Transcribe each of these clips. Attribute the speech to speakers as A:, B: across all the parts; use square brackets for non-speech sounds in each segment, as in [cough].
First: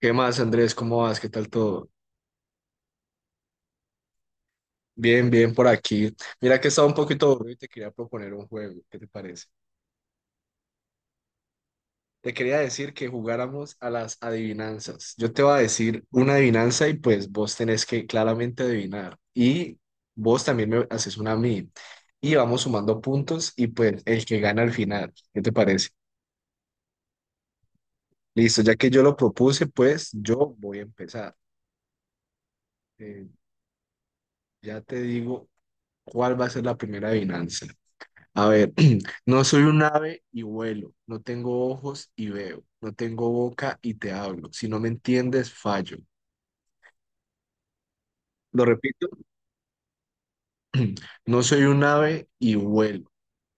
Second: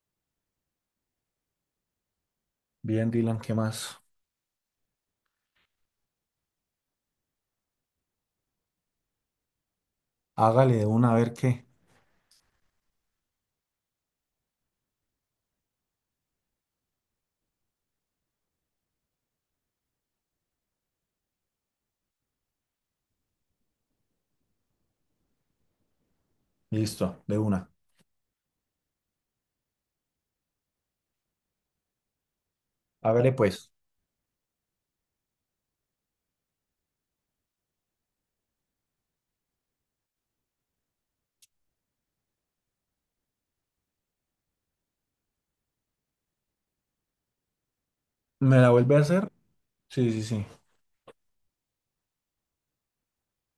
A: ¿Qué más, Andrés? ¿Cómo vas? ¿Qué tal todo?
B: Bien, Dylan, ¿qué más?
A: Bien, bien por aquí. Mira que estaba un poquito aburrido y te quería proponer un juego. ¿Qué te parece?
B: Hágale de una, a ver qué.
A: Te quería decir que jugáramos a las adivinanzas. Yo te voy a decir una adivinanza y pues vos tenés que claramente adivinar. Y vos también me haces una a mí. Y vamos sumando puntos y pues el que gana al final. ¿Qué te parece?
B: Listo, de una.
A: Listo, ya que yo lo propuse, pues yo voy a empezar. Eh,
B: Hágale pues.
A: ya te digo cuál va a ser la primera adivinanza. A ver, [clears throat] no soy un ave y vuelo, no tengo ojos y veo, no tengo boca y te hablo. Si no me entiendes, fallo.
B: ¿Me
A: Lo
B: la vuelve a
A: repito,
B: hacer? Sí, sí, sí.
A: [clears throat] no soy un ave y vuelo,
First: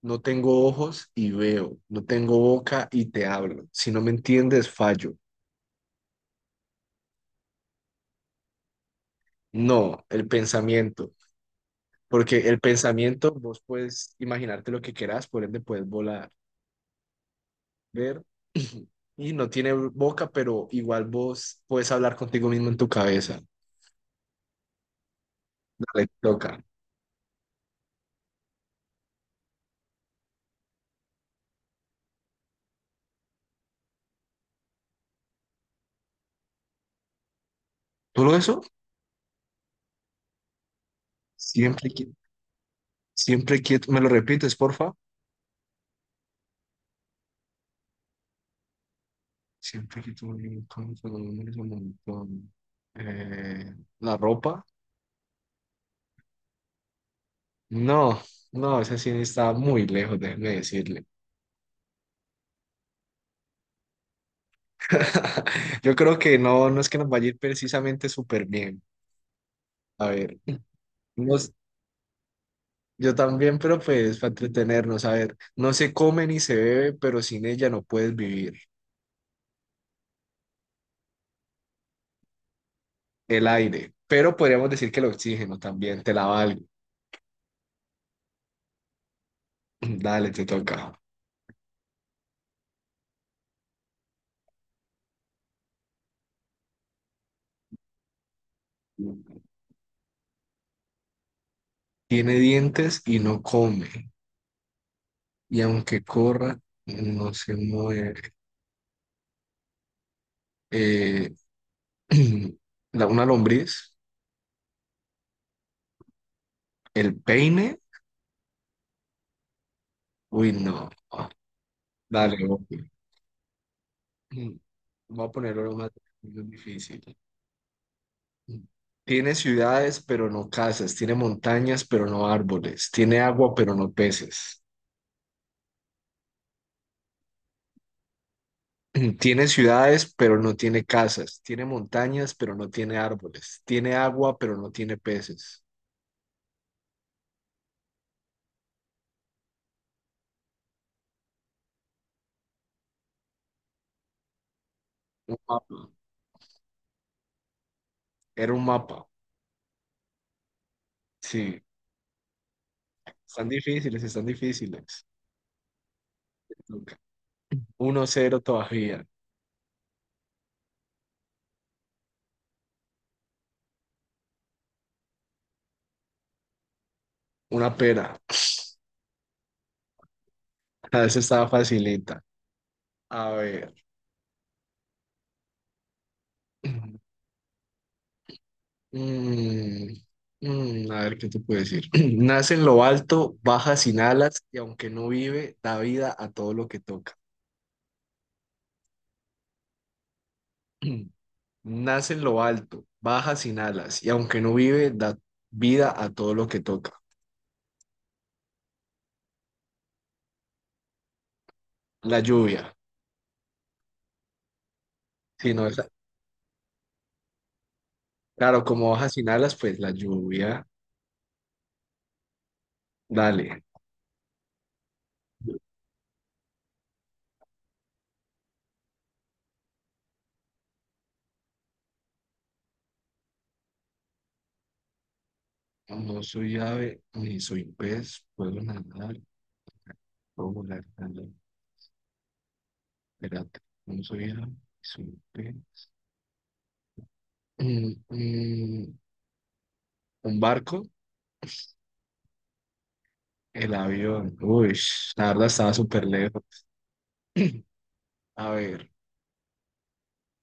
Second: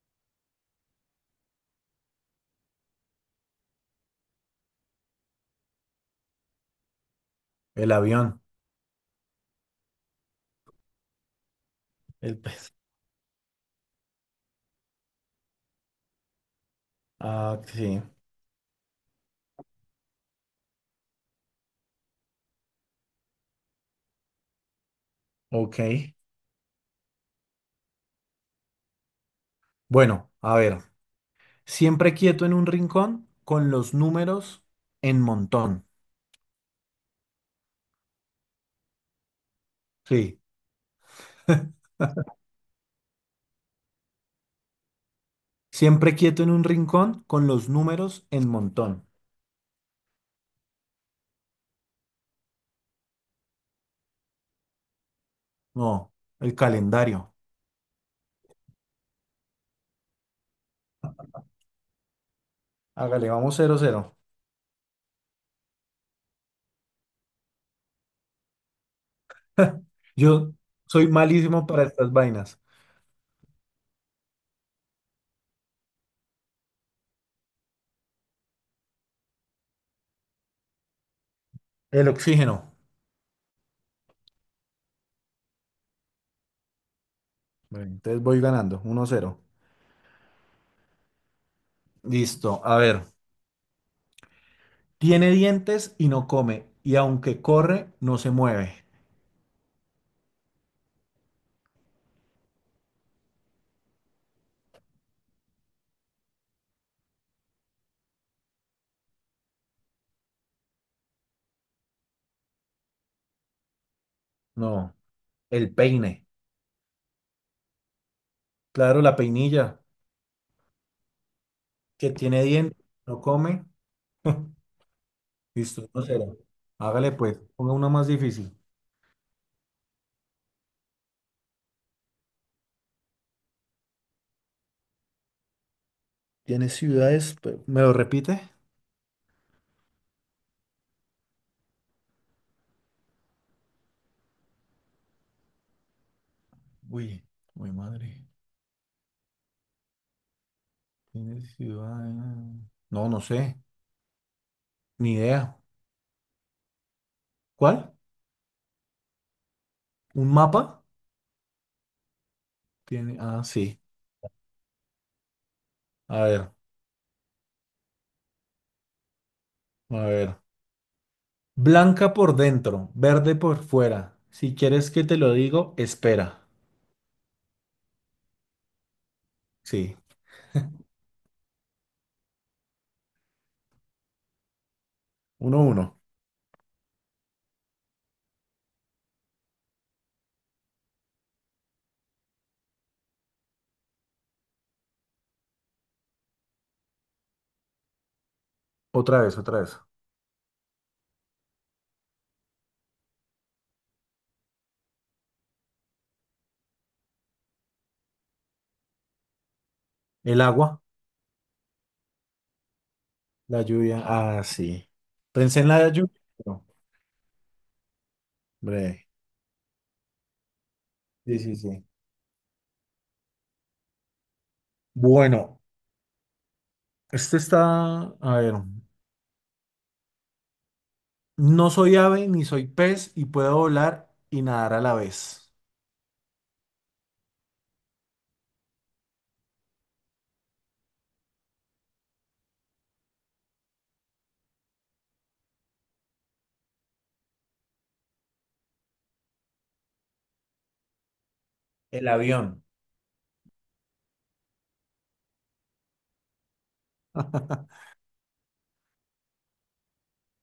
A: no tengo ojos y veo, no tengo boca y te hablo. Si no me entiendes, fallo.
B: El avión.
A: No, el pensamiento,
B: El
A: porque el
B: pez.
A: pensamiento vos puedes imaginarte lo que quieras, por ende puedes volar,
B: Ah, sí.
A: ver. [clears throat] Y no tiene boca, pero igual vos puedes hablar contigo mismo en tu cabeza.
B: Ok.
A: Dale, toca.
B: Bueno, a ver. Siempre quieto en un rincón con los números en montón.
A: Solo eso,
B: Sí.
A: siempre que, siempre quieto. ¿Me lo repites, porfa?
B: Siempre quieto en un rincón con los números en montón.
A: Siempre quieto, un montón, solo números, un montón. Eh, ¿La ropa?
B: No, el calendario.
A: No, no, esa sí está muy lejos, déjeme decirle.
B: Hágale, vamos cero, cero.
A: [laughs] Yo creo que no, no es que nos vaya a ir precisamente súper bien.
B: [laughs]
A: A ver,
B: Yo soy
A: nos-
B: malísimo para estas vainas.
A: yo también, pero pues para entretenernos, a ver, no se come ni se bebe, pero sin ella no puedes vivir.
B: El oxígeno.
A: El aire, pero podríamos decir que el oxígeno también, te la valgo.
B: Bueno, entonces voy ganando, 1-0.
A: [clears throat] Dale, te toca.
B: Listo, a ver. Tiene dientes y no come, y aunque corre, no se mueve.
A: Tiene dientes y no come, y aunque corra, no se mueve. Eh, [clears throat] una lombriz,
B: No, el peine.
A: el peine,
B: Claro, la peinilla,
A: uy, no.
B: que
A: Dale,
B: tiene
A: ok.
B: dientes, no come. [laughs]
A: Mm, voy a ponerlo lo
B: Listo,
A: más
B: 1-0.
A: difícil.
B: Hágale pues, ponga uno más difícil.
A: Mm. Tiene ciudades, pero no casas. Tiene montañas, pero no árboles. Tiene agua, pero no peces.
B: Tiene ciudades, ¿me lo repite?
A: [clears throat] Tiene ciudades, pero no tiene casas. Tiene montañas, pero no tiene árboles. Tiene agua, pero no tiene peces.
B: Uy, uy, madre. Tiene ciudades. No, no sé, ni
A: Un
B: idea.
A: mapa.
B: ¿Cuál?
A: Era un mapa.
B: ¿Un mapa?
A: Sí,
B: Tiene, ah,
A: están
B: sí.
A: difíciles, están difíciles.
B: A ver,
A: Luca. 1-0 todavía.
B: a ver. Blanca por dentro, verde por fuera. Si quieres que te lo digo, espera.
A: Una pera.
B: Sí,
A: A veces estaba facilita. A ver.
B: 1-1.
A: [clears throat] Mm, a ver, ¿qué te puedo decir? [clears throat] Nace en lo alto, baja sin alas y aunque no vive, da vida a todo lo que toca.
B: Otra vez, otra vez.
A: [clears throat] Nace en lo alto, baja sin alas y aunque no vive, da vida a todo lo que toca.
B: El agua,
A: La lluvia.
B: la lluvia. Ah, sí.
A: Si
B: Pensé
A: no,
B: en
A: esa-
B: la lluvia. Pero,
A: claro, como baja
B: hombre.
A: sin alas, pues la lluvia.
B: Sí, sí, sí.
A: Dale.
B: Bueno, este está, a ver, no soy ave ni soy pez y puedo volar y nadar a la vez.
A: No soy ave ni soy pez, puedo nadar, puedo volar también. Espérate, no soy ave ni soy pez. Mm, mm, un barco,
B: El avión.
A: el avión. Uy, la verdad estaba súper lejos.
B: [laughs]
A: A ver,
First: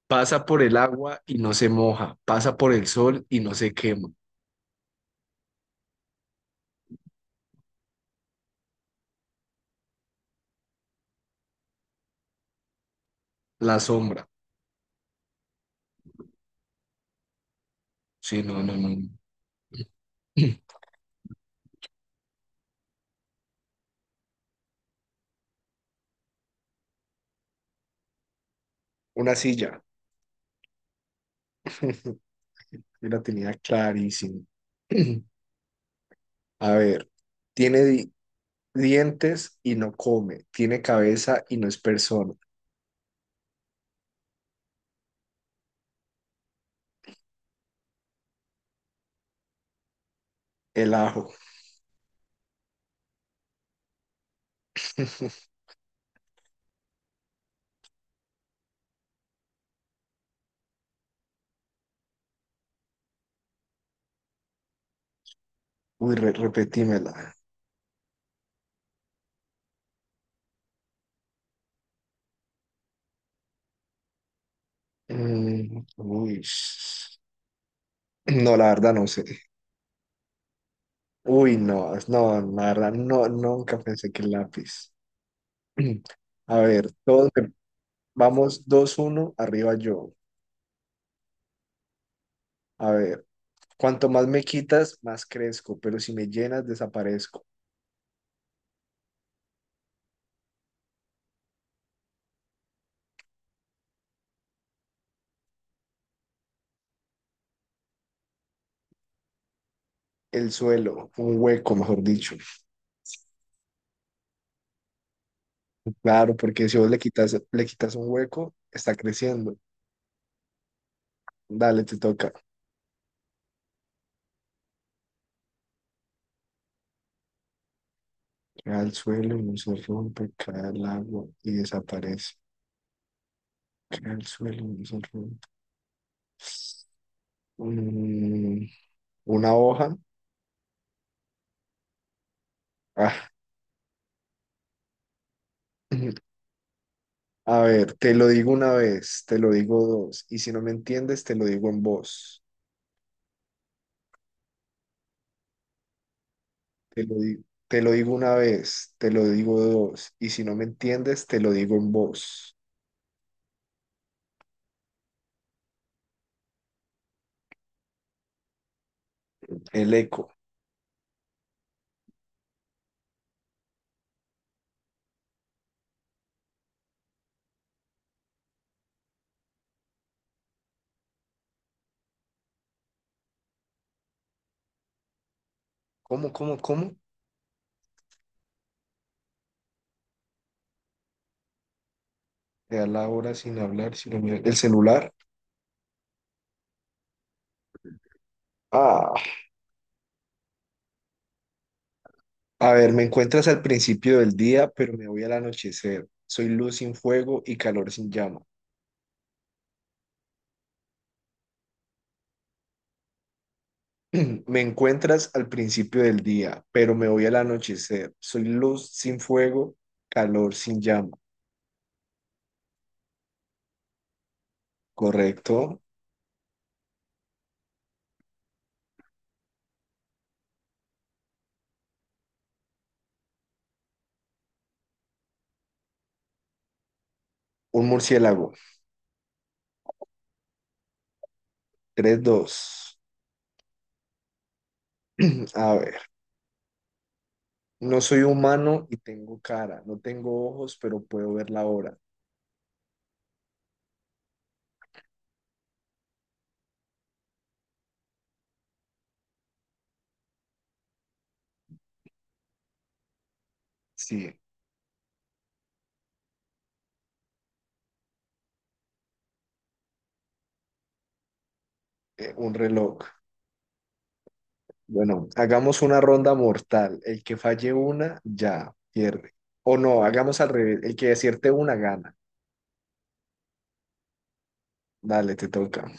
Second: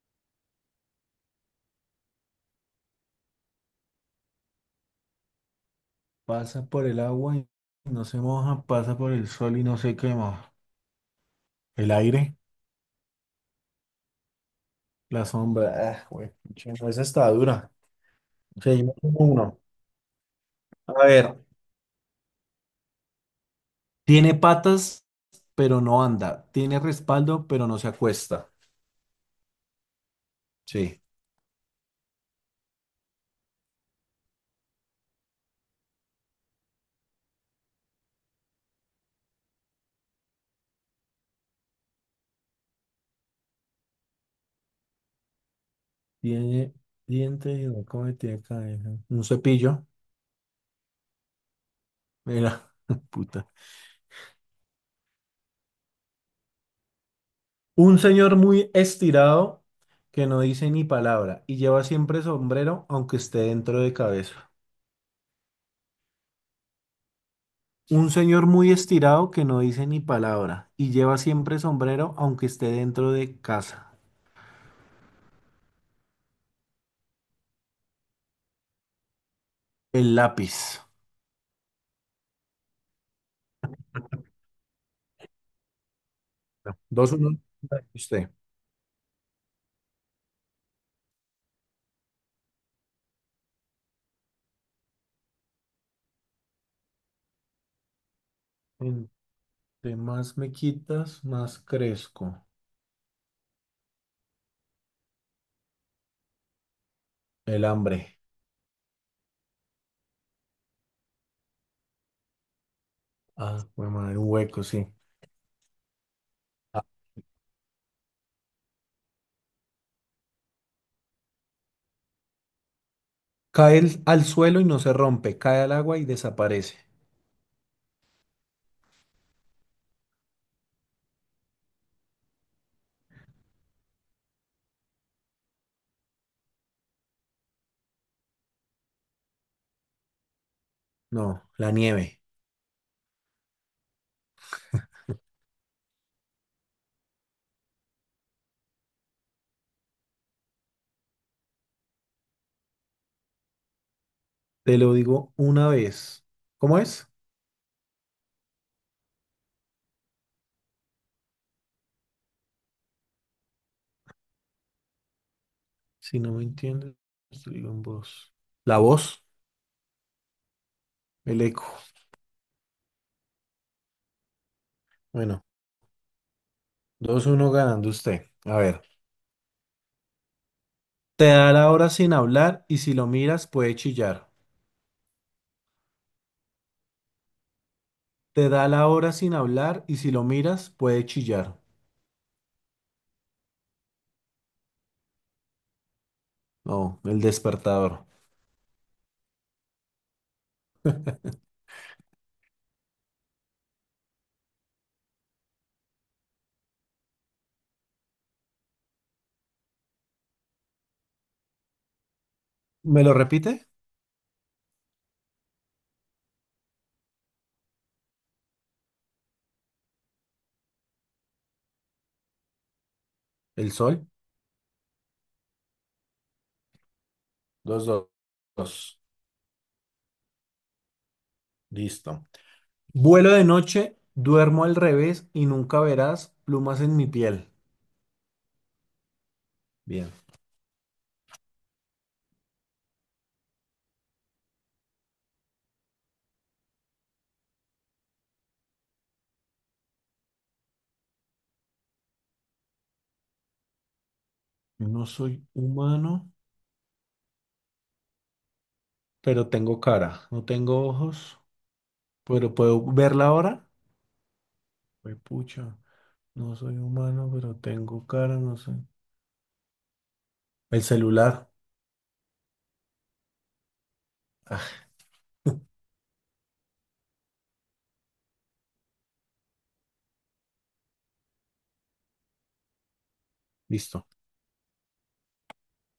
A: pasa por el agua y no se moja, pasa por el sol y no se quema.
B: Pasa por el agua y no se moja, pasa por el sol y no se quema. El aire.
A: La sombra.
B: La sombra, ah, güey, pucha, no, esa está dura.
A: Sí, no, no, no.
B: Seguimos con uno.
A: [clears throat]
B: A ver, tiene patas, pero no anda. Tiene respaldo, pero no se acuesta.
A: Una silla.
B: Sí.
A: [laughs] Yo la tenía clarísima. [clears throat] A ver, tiene, di- dientes y no come, tiene cabeza y no es persona.
B: Tiene dientes y no come, tiene cabeza. Un cepillo.
A: El ajo.
B: Mira, [laughs] puta.
A: [laughs]
B: Un señor muy estirado que no dice ni palabra y lleva siempre sombrero, aunque esté dentro de cabeza.
A: Uy, repetímela.
B: Un señor muy estirado que no dice ni palabra y lleva siempre sombrero, aunque esté dentro de casa.
A: Uy. No, la verdad no sé.
B: El lápiz.
A: Uy, no, no, la verdad, no, nunca pensé que el lápiz. [clears throat] A ver,
B: 2-1, 1 usted.
A: vamos 2-1 arriba yo. A ver, cuanto más me quitas, más crezco, pero si me llenas, desaparezco.
B: Entre más me quitas, más crezco. El hambre.
A: El suelo, un hueco, mejor dicho.
B: Ah, bueno, madre, un hueco, sí.
A: Claro, porque si
B: Ah.
A: vos le quitas un hueco, está creciendo. Dale, te toca.
B: Al suelo y no se rompe, cae al agua y desaparece.
A: Cae al suelo y no se rompe, cae al agua y desaparece. Cae al suelo y no se rompe. Mm, una hoja.
B: No, la nieve.
A: Ah, [laughs] [clears throat] a ver, te lo digo una vez, te lo digo dos. Y si no me entiendes, te lo digo en voz.
B: Te lo digo una vez. ¿Cómo
A: Te
B: es?
A: lo di- te lo digo una vez, te lo digo dos. Y si no me entiendes, te lo digo en voz.
B: Si no me entiendes, te lo digo en voz. La voz,
A: El eco.
B: el eco. Bueno, 2-1 ganando usted. A ver. Te da la hora sin hablar y si lo miras puede chillar.
A: Cómo?
B: Te da la hora sin hablar y si lo miras puede chillar.
A: Te da la hora sin hablar, sin mirar. El celular.
B: No, el despertador.
A: Ah. A ver, me encuentras al principio del día, pero me voy al anochecer. Soy luz sin fuego y calor sin llama.
B: ¿Me lo repite?
A: [clears throat] Me encuentras al principio del día, pero me voy al anochecer. Soy luz sin fuego, calor sin llama.
B: El sol.
A: Correcto.
B: Dos, dos, dos. Listo. Vuelo de noche, duermo al revés y nunca verás plumas en mi piel.
A: Un murciélago.
B: Bien.
A: 3-2. [clears throat] A ver, no soy humano y tengo cara. No tengo ojos, pero puedo ver la hora.
B: No soy humano, pero tengo cara. No tengo ojos, pero puedo verla ahora.
A: Sí,
B: Pues pucha. No soy humano, pero tengo cara, no sé. El celular.
A: un reloj. Bueno, hagamos una ronda mortal. El que falle una, ya pierde. O no, hagamos al revés. El que acierte una, gana.
B: Listo.
A: Dale, te toca.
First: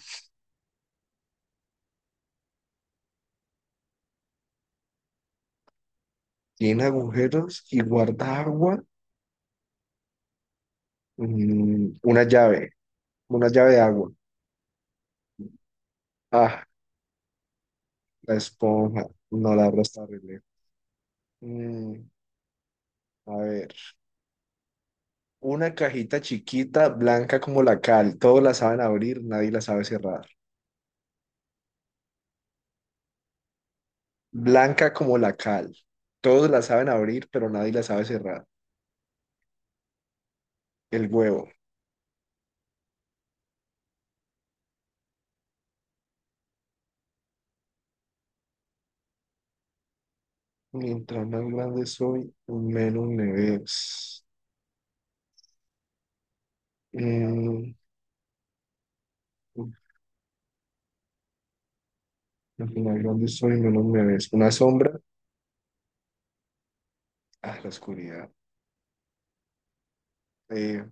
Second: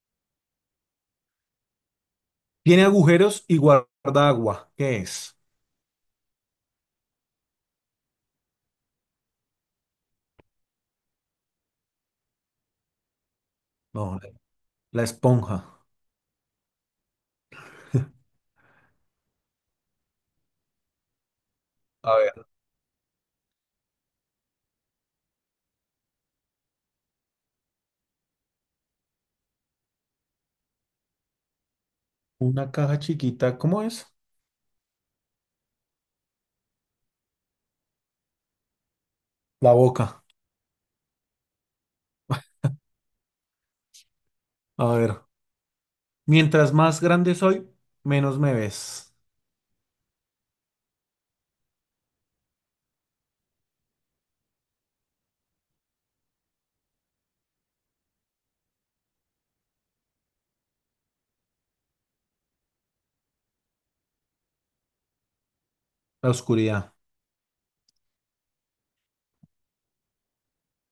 B: Tiene agujeros y guarda agua. ¿Qué es?
A: Tiene agujeros y guarda agua. Una llave. Una llave de agua.
B: No, la esponja.
A: Ah, la esponja. No, la abro está re lejos. Mm,
B: A ver.
A: a ver. Una cajita chiquita, blanca como la cal. Todos la saben abrir, nadie la sabe cerrar.
B: Una caja chiquita, ¿cómo es?
A: Blanca como la cal. Todos la saben abrir, pero nadie la sabe cerrar.
B: La boca.
A: El huevo.
B: A ver. Mientras más grande soy, menos me ves.
A: Mientras más grande soy, menos me ves. Mm, mientras más grande soy, menos me ves. Una sombra
B: La oscuridad.
A: a la oscuridad. Eh,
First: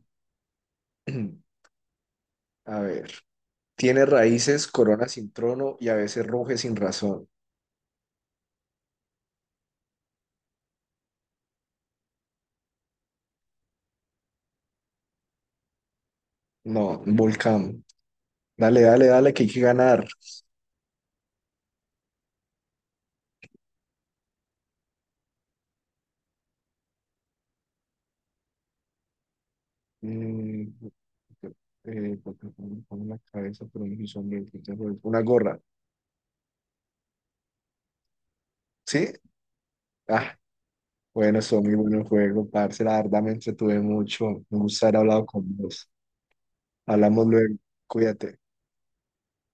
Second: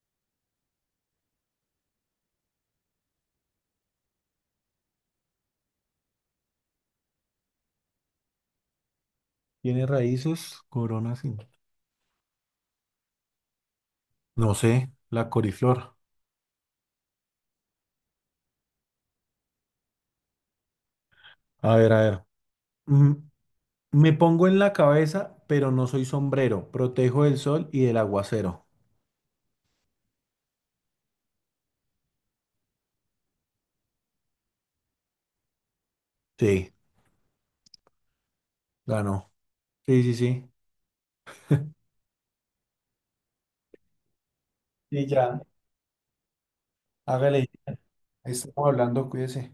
A: [clears throat] a ver. Tiene raíces, corona sin trono y a veces ruge sin razón.
B: Tiene raíces, coronas y... No sé, la coriflor.
A: No, un volcán. Dale, dale, dale, que hay que ganar.
B: A ver, a ver. Mm, me pongo en la cabeza, pero no soy sombrero. Protejo del sol y del aguacero.
A: Mm, porque me pone la cabeza, pero no soy sombra, entonces, una gorra.
B: Sí,
A: ¿Sí?
B: ganó. Sí, sí,
A: Ah,
B: sí.
A: bueno, son muy buenos juegos, parce. La verdad me entretuve mucho. Me gusta haber
B: Sí
A: hablado
B: ya,
A: con vos. Hablamos
B: hágale.
A: luego.
B: Ahí
A: Cuídate.
B: estamos hablando, cuídese.